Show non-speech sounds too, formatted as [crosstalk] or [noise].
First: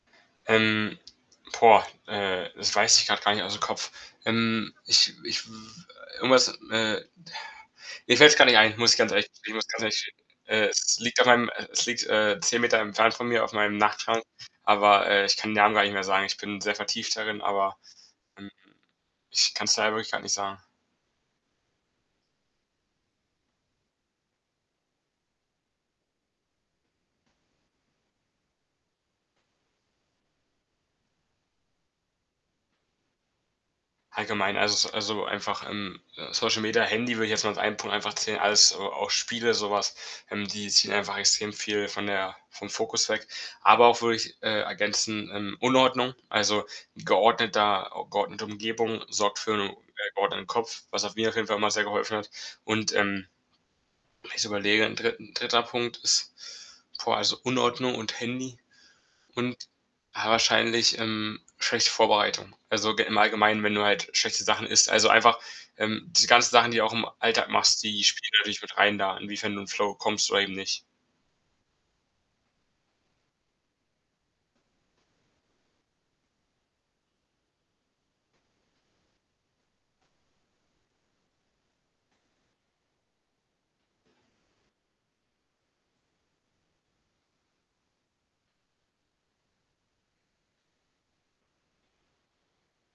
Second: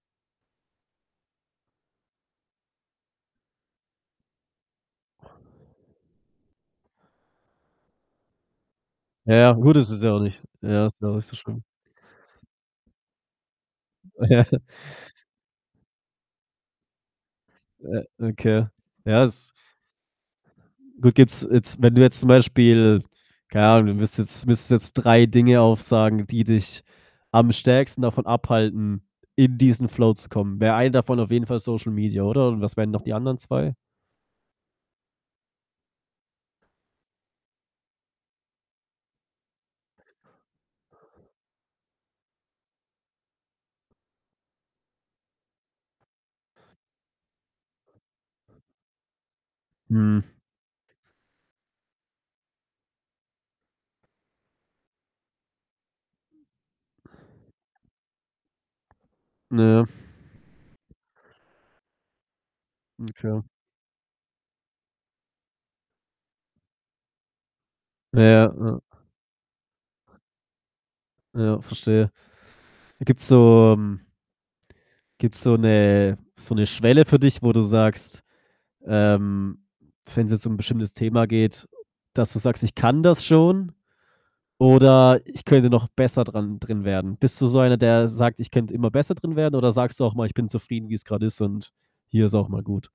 Ähm, boah, äh, das weiß ich grad gar nicht aus'm Kopf. Ähm, ich ich w irgendwas, äh, [exhales] mir fällt's gar nicht ein, muss ich ganz ehrlich Ja, [unintelligible] muss ich gut ganz es ist ja ehrlich auch [unintelligible] nicht äh, ja, ist es ja auch liegt auf nicht so meinem schlimm. äh, es liegt, äh, 10 Meter entfernt von mir auf meinem Nachtschrank. [chuckles] Aber, äh, ich kann den Namen gar nicht mehr sagen. Ich bin sehr vertieft darin, aber, O ähm, okay. Ja, es ich kann's leider wirklich grad nicht sagen. gut, gibt's jetzt wenn du jetzt zum Beispiel keine Ahnung, du müsstest müsstest jetzt 3 Dinge aufsagen, die dich am stärksten davon abhalten, in diesen Flow zu kommen. Wäre 1 davon auf jeden Fall Social Media, oder? Und was wären noch die anderen 2? Allgemein, also, s so einfach, ähm, äh, Social Media, Handy würde ich jetzt mal als einen Punkt einfach zählen, alles a auch Spiele, so was, ähm, die ziehen einfach extrem viel von der vom Fokus weg. Aber auch, würde ich, äh, ergänzen, ähm, Unordnung, also, geordneter geordnete Umgebung sorgt für 'n, äh, Mhm. geordneten Kopf, was auch mir auf jeden Fall immer sehr geholfen hat. Und, ähm, wenn ich so überlege, 'n 3.- 3. Punkt ist boah, also, Unordnung und Handy Na und, ja. ja, wahrscheinlich, ähm, schlechte Vorbereitung. Also, g im Okay. Allgemeinen, wenn du halt schlechte Sachen isst. Also, einfach, ähm, diese ganzen Sachen, die du auch im Alltag machst, die Ja, spielen natürlich mit ja. rein da, inwiefern du in Flow kommst oder eben nicht. Ja, verstehe. Gibt's so m gibt's so 'ne so 'ne Schwelle für dich, wo du sagst ähm, wenn's jetzt um 'n bestimmtes Thema geht, dass du sagst: „Ich kann das schon“, oder „Ich könnte noch besser dran drin werden.“ Bist du so einer, der sagt: „Ich könnte immer besser drin werden“, oder sagst du auch mal: „Ich bin zufrieden, wie's grad ist und hier ist auch mal gut.“